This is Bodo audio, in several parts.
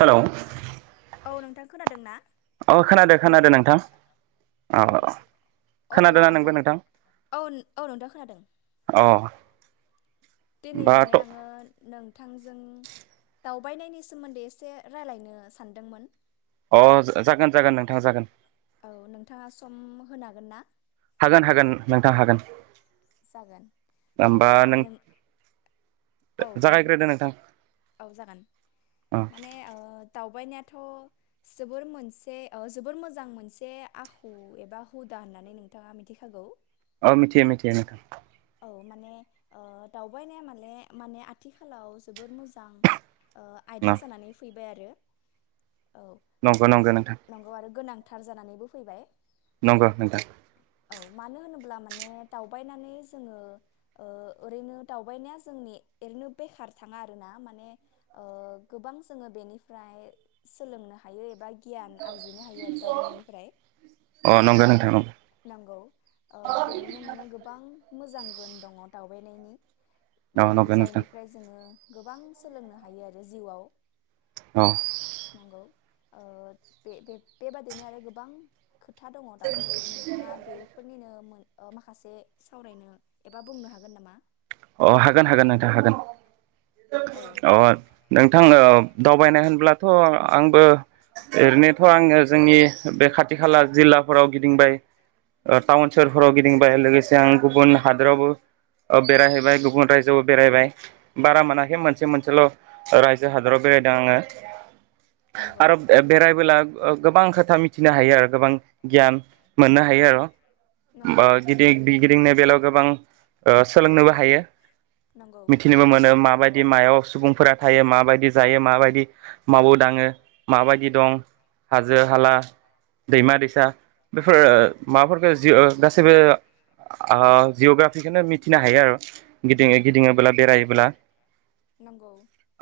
हेलौ औ नोंथां खोनादों ना? अ' खोनादों खोनादों नोंथां। अ औ अब्ला खोनादोंना दि नोंबो नोंथां औ औ नोंथां खोनादों। अ दिनै माने होमबाथ' आङो नों थांजों दावबायनायनि सोमोन्दै एसे रायलायनो सानदोंमोन। अ' जागोन जागोन नोंथां जागोन। गोन ना? हागोन हागोन नोंथां हागोन। जागोन। अब्ला नों औ बुं जागायग्रोदो नोंथां औ जागोन अ माने ओ दावबायनाया थ' जोबोर मोनसे ओ जोबोर मोजां मोनसे आखु एबा हुदा होननानै नोंथाङा मिथिखागौ। औ मिथियो मिथियो नोंथां। औ माने ओ दावबायनाया माने माने आथिखालाव जोबोद मोजां। ओ आयदा न जानानै फै बाय आरो नंगो नंगो नोंथां। थार जानानैबो फैबाय। नंगो नोंथां। औ मानो होनोब्ला माने दावबायनानै जोङो ओ ओरैनो दावबायनाया जोंनि ओरैनो बेखार थाङा आरोना माने ओ गोबां जोङो बेनिफ्राय सोलोंनो हायो एबा गियान आरजिनो हायो आरो दावबायनायनिफ्राय। अ नंगौ नोंथां नंगौ नंगौ ओ बेनिनो माने गोबां मोजां गुन दङ दावबायनायनि अ बेनि नंगौ नोंथां जायनिफ्राय जोङो गोबां सोलोंनो हायो आरो जिउआव औ नंगौ ओ बे-बेबादिनो आरो गोबां खोथा दङ दावबायनायनि नोंथाङा बेफोरनिनो मोन ओ माखासे सावरायनो एबा बुंनो हागोन नामा? अ' हागोन हागोन नोंथां हागोन औ अ' नोंथां अ' दावबायनाय होनब्लाथ' आंबो ओरैनोथ' आङो जोंनि बे खाथि खाला जिल्लाफोराव गिदिंबाय ओ टाउन सहोरफोराव गिदिंबाय लोगोसे आं गुबुन हादोरावबो ओ बेरायहैबाय गुबुन रायजोआवबो बेरायबाय बारा मोनाखै मोनसे मोनसेल' रायजो हादराव बेरायदों आङो नंगौ आरो बेरायबोला ओ गोबां खोथा मिथिनो हायो आरो गोबां गियान मोननो हायो बा नंगौ गिदि गि-गिदिंनो बेलायाव गोबां ओ। सोलोंनोबो हायो। नंगौ मिथिनोबो मोनो माबायदि मायाव सुबुंफोरा थायो माबायदि जायो माबायदि मावो दाङो माबायदि दं हाजो हाला दैमा दैसा बेफोर माबाफोरखौ जि गासैबो ओ जिअ'ग्राफिखौनो मि थिनो हायो आरो गिदिङो गिदिङोब्ला बेरायोब्ला नंगौ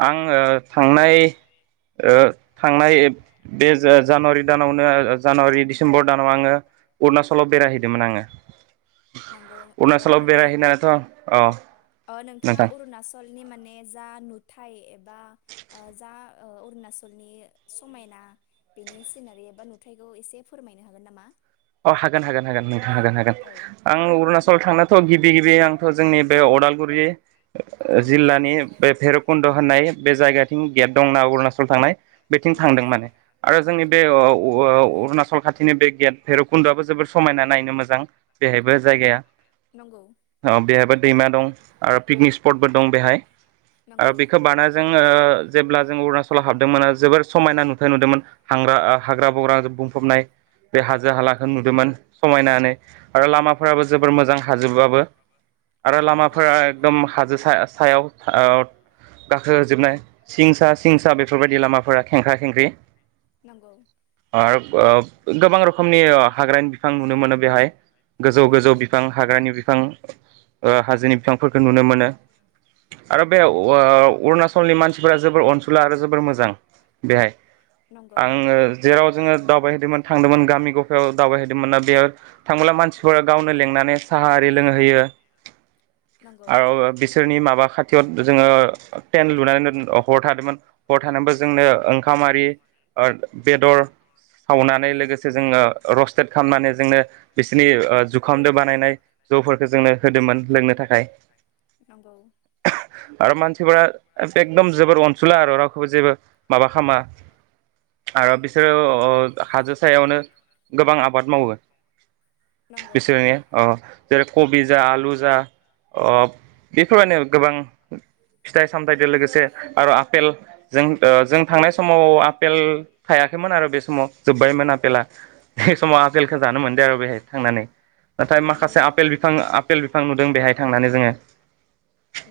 आं ओ थांनाय ओ थांनाय बे ओ जानुवारि दानावनो जानुवारि डिसेम्बर दानाव आङो अरुणाचलाव बेरायहैदोंमोन आङो नंगौ औ अरुणचलाव माने बेरायहैना ओ नोंथाङा अरुणचलनि माने जा नु थाय एबा ओ जा ओ अरुणचलनि समायना बेनि सिना एबा नुथायखौ एसे फोरमायनो हागोन नामा? अ हागोन हागोन हागोन नो हागोन हागोन औ आं अरुणाच सल थांनाथ' गिबि गिबि आंथ' जोंनि बे अदालगुरि नंगौ जिल्लानि बे भेरब खुन्द' होननाय बे जायगाथिं गेट दंना अरुणाचल थांनाय। बेथिं नंगौ थांदों नोंथां माने आरो नंगौ जोंनि बे ओ अ ओ अरुणाचल खाथिनि बे गेय्ट भैरबकुन्द'आबो जोबोर समायना नायनो मोजां बेहायबो जायगाया। नंगौ अ बेहायबो दैमा दं आरो पिकनिक स्पटबो दं बेहाय। आरो बेखौ बानाजों ओ जेब्ला जों अरुणाचलाव हाबदोंमोन जोबोर समायना नुथाय नुदोंमोन हांग्रा हाग्रा बंग्राजों बुंफबनाय बे हा जो हालाखौ नुदोंमोन समायनानो आरो लामाफोराबो जोबोर मोजां हाजोबाबो आरो नंगौ लामाफोरा एकदम हाजो सा-सायाव ओ गाखो होजोबनाय सिंसा सिंसा बेफोरबायदि लामाफोरा खेंख्रा खेंख्रि। नंगौ। आरो ओ गोबां रख खमनि हाग्रानि बिफां नुनो मोनो बेहाय। गोजौ गोजौ नंगौ नंगौ बिफां हाग्रानि बिफां। ओ हाजोनि बिफांफोरखौ नुनो मोनो आरो बेहाय अ अरुणाचलनि मानसिफोरा जोबोर अनसुला आरो जोबोर मोजां बेहाय नंगौ आङो जेराव जोङो दावबायहैदोंमोन थांदोंमोन गामि दस्रायाव दावबायहैदोंमोना बेयाव थांबोला मानसिफोरा गावनो लेंनानै साह आरि लोंहोयो। नंगौ आरो बिसोरनि माबा खा थियाव जोङो थेन लुनानै हर थादोंमोन हर थानानैबो जोंनो ओंखाम आरि ओ बेदर सावनानै लोगोसे जोङो रस्टेट खालामनानै जोंनो बिसोरनि ओ जुखामदो बानायनाय जौफोरखौ जोंनो होदोंमोन लोंनो था खाय नंगौ आरो मानसिफोरा एकदम जोबोर अनसुला आरो रावखौबो जेबो माबा खालामा आरो बिसोरो अ अ हाजो सायावनो गोबां आबाद मावो नंगौ बिसोरनि ओ जेरै कबि जा आलु जा अ बेफोर बायदिनो गोबां फिथाइ सामथाइजों लोगोसे आरो आफेल जों ओ जों थांनाय समाव आफपेल थायाखैमोन आरो बे समाव जोब्बायमोन आफपेला बे समाव आपेलखौ जानो मोनदिया आरो बेहाय थांनानै नाथाय नंगौ माखासे माने आफपेल बिफां आफेल बिफां नुदों बेहाय थांनानै जोङो।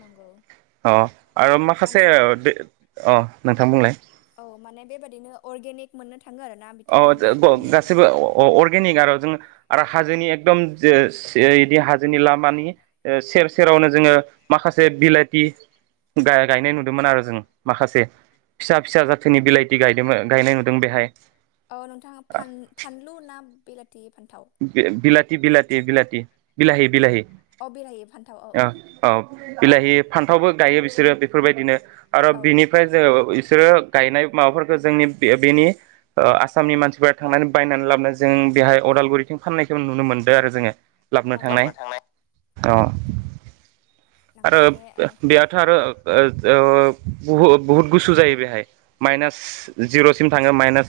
नंगौ अ आरो माखासे माने दै अ नोंथां बुंलाय औ माने बे बायदिनो अर्गेनिक मोननो थाङो आरोना अ जे बिथांमोननि थावनियाव ग-गासैबो अ-अर्गेनिक आरो जोंङो आरो हाजोनि एकदम जो से इदि हाजोनि लामानि ओ सेर सेरावनो जोङो माखासे बिलाइथि गायनाय नुदोंमोन आरो जों माखासे फिसा फिसा जाथिनि बिलाइथि गायदों गायनाय नुदों बेहाय औ नोंथाङा फान फानलु ना बे फान्थाव थि बिलाथि बिलाथि बिलाहि बिलाहि अ बिलाहि फान्थाव औ अ औ बिलाहि फान्थावबो गायो बिसोरो बेफोरबायदिनो आरो बिनिफ्राय औ जोङो बिसोरो गायनाय माबाफोरखौ जोंनि बेनि ओ आसामनि मानसिफोरा थांनानै बायनानै लाबनो जों बेहाय अदालगुरि थिं फाननायखौ नुनो मोन्दों आरो जोङो लाबनो थांनाय अ नंगौ आरो माने ओ बेयाथ' आरो ओ ओ बुहु बुहुद गुसु जायो बेहाय माइनास जिर'सिम थांङो माइनास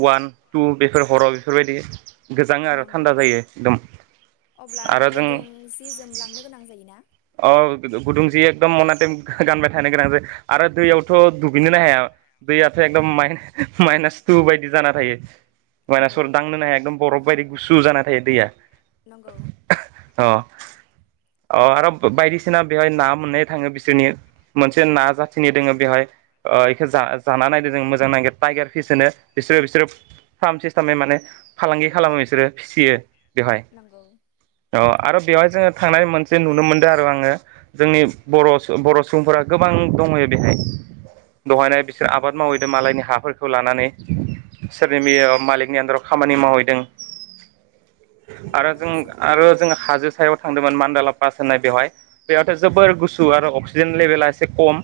अवान टु बेफोर हराव' बेफोर बायदि गोजां आरो थान्दा जायो एकदम अब्ला आरो जों गुदुं जि जोमलांनो गोनां जायोना? अ गुदुं जि एकदम मनाटेम गानबाय थानो गोनां जायो आरो दैयावथ' दुगैनोन ना हाया दैयाथ' एकदम माइनास टु बायदि जाना थायो मानास नंगौ पर दांनोनो हाया बरफ बायदि एकदम बरफ बायदि गुसु जाना थायो दैया नंगौ अ अ आरो बायदिसिना बेवहाय ना मोननाय थाङो बिसोरनि मोनसे ना जाथिनि दोङो बेवहाय इखो जाना नायदो जों मोजां नागिद टाइगार फिस होनो बिसोरो बिसोरो फार्म सिस्टेमै माने फालांगि खालामो बिसोरो फिसियो बेवहाय नंगौ औ आरो बेवहाय जोङो थांनाय मोनसे नुनो मोनो आरो आङो जोंनि बर' बर' सुबुंफोरा गोबां दंहैयो बेहाय दहायनो बिसोर आबाद मावहैदों मालायनि हाफोरखौ लानानै सोरनि नंगौ मेयाव मालिकनि आनदासाव खामानि मावहैदों नंगौ आरो जों माने आरो जों हाजो सायाव थांदोंमोन मा [unintelligible] नाय बेवहाय बेयावथ' जोबोर गुसु आरो अक्सिजेन लेभेला एसे खम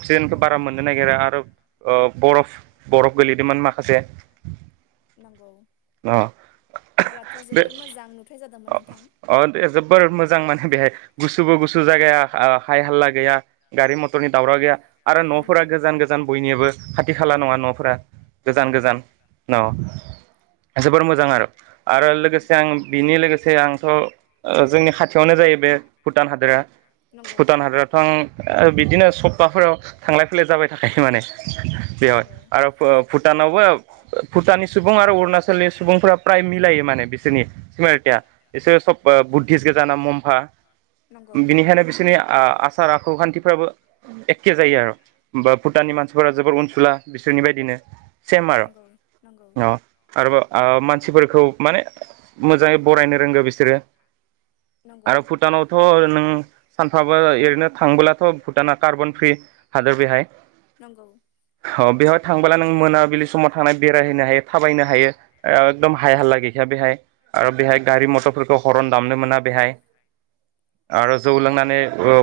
अक्सिजेनखौ नंगौ बारा मोननो नागिरा आरो ओ बरफ बरफ गोलैदोंमोन माखासे नंगौ अ अब्लाथ' बे जोबोर मोजां नुथाय जादोंमोन नोंथां अ दे जबोर मोजां माने बेहाय गुसुबो गुसु जायगाया हाय हाल्ला गैया गारि मथरनि दावराव गैया आरो नंगौ न'फोरा गोजान गोजान बयनियाबो खाथि खाला नङा नंगौ न'फोरा गोजान नंगौ गोजान अ जोबोर मोजां आरो आरो नंगौ लोगोसे आं बिनि लोगोसे आंथ' ओ जोंनि खाथियावनो जायो बे भुटान हादोरा नंगौ भुटान हादरावथ' आं बिदिनो सब बाफोराव थांलाय फैलाय जाबाय थाखायो माने बेयावहाय नंगौ आरो भुटानावबो भुटाननि सुबु आरो उरनाचल नि सुबुं फोरा प्राय मिलायो माने एसे सब [unintelligible] नंगौ बिनिखायनो बिसोरनि आसार आखु खान्थिफोराबो एखे जायो आरो बा भुटाननि मानसिफोरा जोबोर अनसुला बिसोरनि बायदिनो सेम आरो नंगौ नंगौ अ आरोबाव मानसिफोरखौ माने मोजाङै बरायनो रोंगो बिसोरो नंगौ आरो भुटानावथ' नों सानफ्राबो ओरैनो थांबोलाथ' भुटाना कार्बन फ्रि हादोर बेहाय नंगौ अ बेवहाय थांबोला नों मोनाबिलि समाव थांनानै बेरायहैनो हायो थाबायनो हायो एकदम हाय हालला गैखाया बेहाय आरो बेहाय गारि मथरफोरखौ हरन दामनो मोना बेहाय आरो जौ नंगौ लोंनानै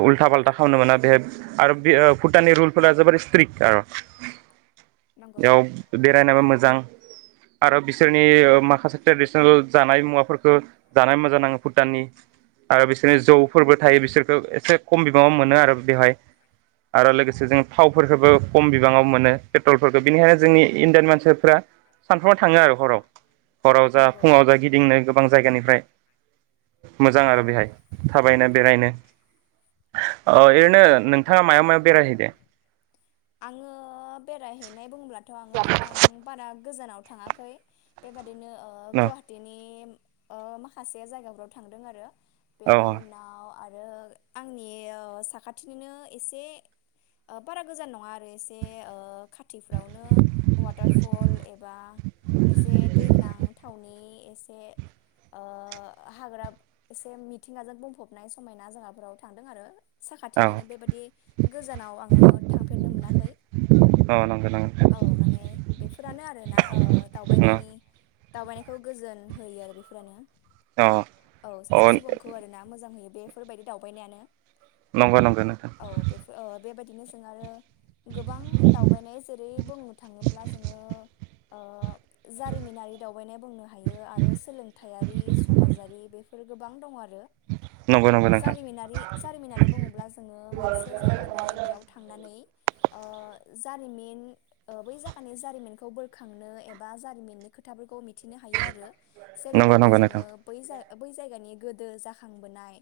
उल्था फाल्था खामनो मोना बेहाय आरो भुटाननि रुलफोरा जोब स्ट्रिक आरो नंगौ बेयाव बेरायनोबो मोजां आरो बिसोरनि माखासे ट्रेडिसनेल जानाय मुवाफोरखौ जानानै मोजां नाङो भुटाननि आरो बिसोर बे जौफोरबो थायो बिसोरखौो एसे खम बिबाङाव मोनो आरो बेवहाय आरो लोगोसे जों थावफोरखौबो खम बिबाङाव मोनो पेट्रलफोरखौ बेनिखायनो जोंनि इण्डियान मानसि फोरा सानफ्रोमबो थाङो आरो हराव हराव जा नंगौ फुङाव जा गिदिंनो गोबां जायगानिफ्राय मोजां आरो नंगौ बेहाय। बेरायनो ओरैनो नोंथाङा मायाव मायाव बेरायहैदों। आङो बेरायहैनाय बुंब्ला दाथ आङो नोंथां बारा गोजानाव थाङाखै बेबादि बिदिनो औ गुवाहाटीनि ओ माखासे जायगाफोराव थांदों आरो। औ बेनि उनाव आरो आरो आंनि साखाथिनोननो एसे बारा गोजान नङा मार एसे खाथिफ्रावनो वाटार फल एबा एसे दै गोनां थावनि एसे ओ हाग्रा एसे मिथिंगाजों बुंफबनाय समायना जोंहाफोराव थांदों आरो। औ साखाथिनिनो बेबायाददि गोजानाव आङो थां फेरनो मोनाखै औ नंगौ नंगौ औ माने बेफोरानो आरोना दावबायनायनि दावबायनायखौ गोजोन होयो आरो बेफोरानो। औ औ सासे सुबुंखौ आरोना मोजां होयो। बेफोरबायदि दावबायनायानो। नंगौ नंगौ नोंथां औ बेफोर ओ बेबायदिनो जों आरो गोबां दावबायनाय जेरै बुंनो थाङोब्ला जोङो ओ जारिमिनारि दावबायनाय बुंनो हायो आरो सोलोंथायारि समाजारि बेफोर बेफोर गोबां दं आरो। नंगौ आरो नंगौ ओ नोंथां जारिमिनारि जारिमिनारि बुङोब्ला जोङो मोनसे जायगानि बेयाव थांनानै ओ जारिमिन बै जागानि जारिमिनखौ बोखांनो एबा जारिमिननि खोथाफोरखौ मि थिनो हायो आरो नंगौ जेरैबायदि नंगौ नोंथां जोङो बै जाय बै जायगानि गोदो जाखांबोनाय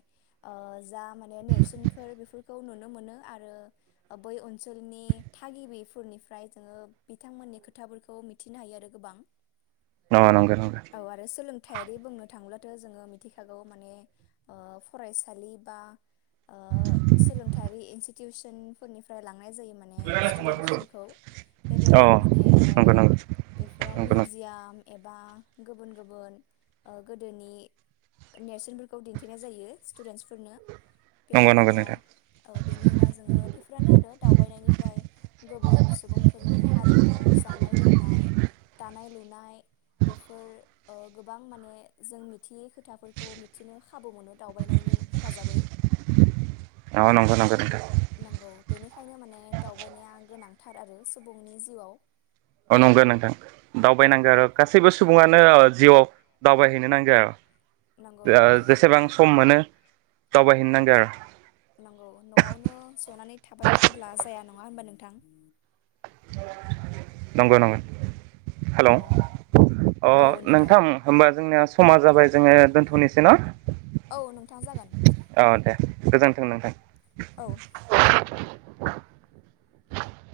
ओ जा माने नेरसोनफोर बेफोरखौ नुनो मोनो आरो ओ बै ओनसोलनि थागिबिफोरनिफ्राय थाखाय जोङो बिथांमोननि खोथाफोरखौ मिथिनो हायो आरो गोबां औ नंगौ नंगौ औ आरो सोलोंथायारि बुंनो थांब्ला जोङो मिथिखागौ माने फरायसालि बा ओ सोलोंथायारि इन्सि टिउसन फोरनिफ्राय मोननाय जायो माने स्टुदेन्सफोरखौ औ बेबायदिनो माने ओ नंगौ नंगौ नंगौ बेफोराव मिउजिआम एबा गुबुन गुबुन ओ गोदोनि नेरसोनफोरखौ दिन्थिनाय जायो स्टुडेन्टसफोरनि नंगौ नंगौ बेनि उनाव नोंथां औ बेनि उनाव जोङो बेफोरानो आरो। दावबायनायनिफ्राय गुबुन सुबुंफोरनि हारिमु जानाय लोंनाय दानाय लुनाय बेफोर ओ गोबां माने जों मिथियै खोथाफोरखौ मिथिनो खाबु मोनो दावबायनायनि हेफाजाबै। नंगो नंगो नंगो नोंथां। नंगौ बेनिखायनो माने दावबायनाया गोनांथार आरो सुबुंनि जिउआव औ नंगो नोंथां दावबायनांगौ नंगौ आरो गासैबो सुबुङानो जिउआव दावबायहैनो नांगौ। नंगौ ओ माने जेसेबां सम मोनो। दावबाय हैनो नांगो। नंगौ न'आवनो जनानै थाबाय थाब्ला जाया नङा ओमबा नोंथां। नंगौ नंगौ। हेलौ औ अ नोंथां होमबा जोंनिया समा जाबाय जोङो दोन्थ'निसै न? औ नोंथां जागोन। गोजोनथों नोंथां। औ। [inaudible]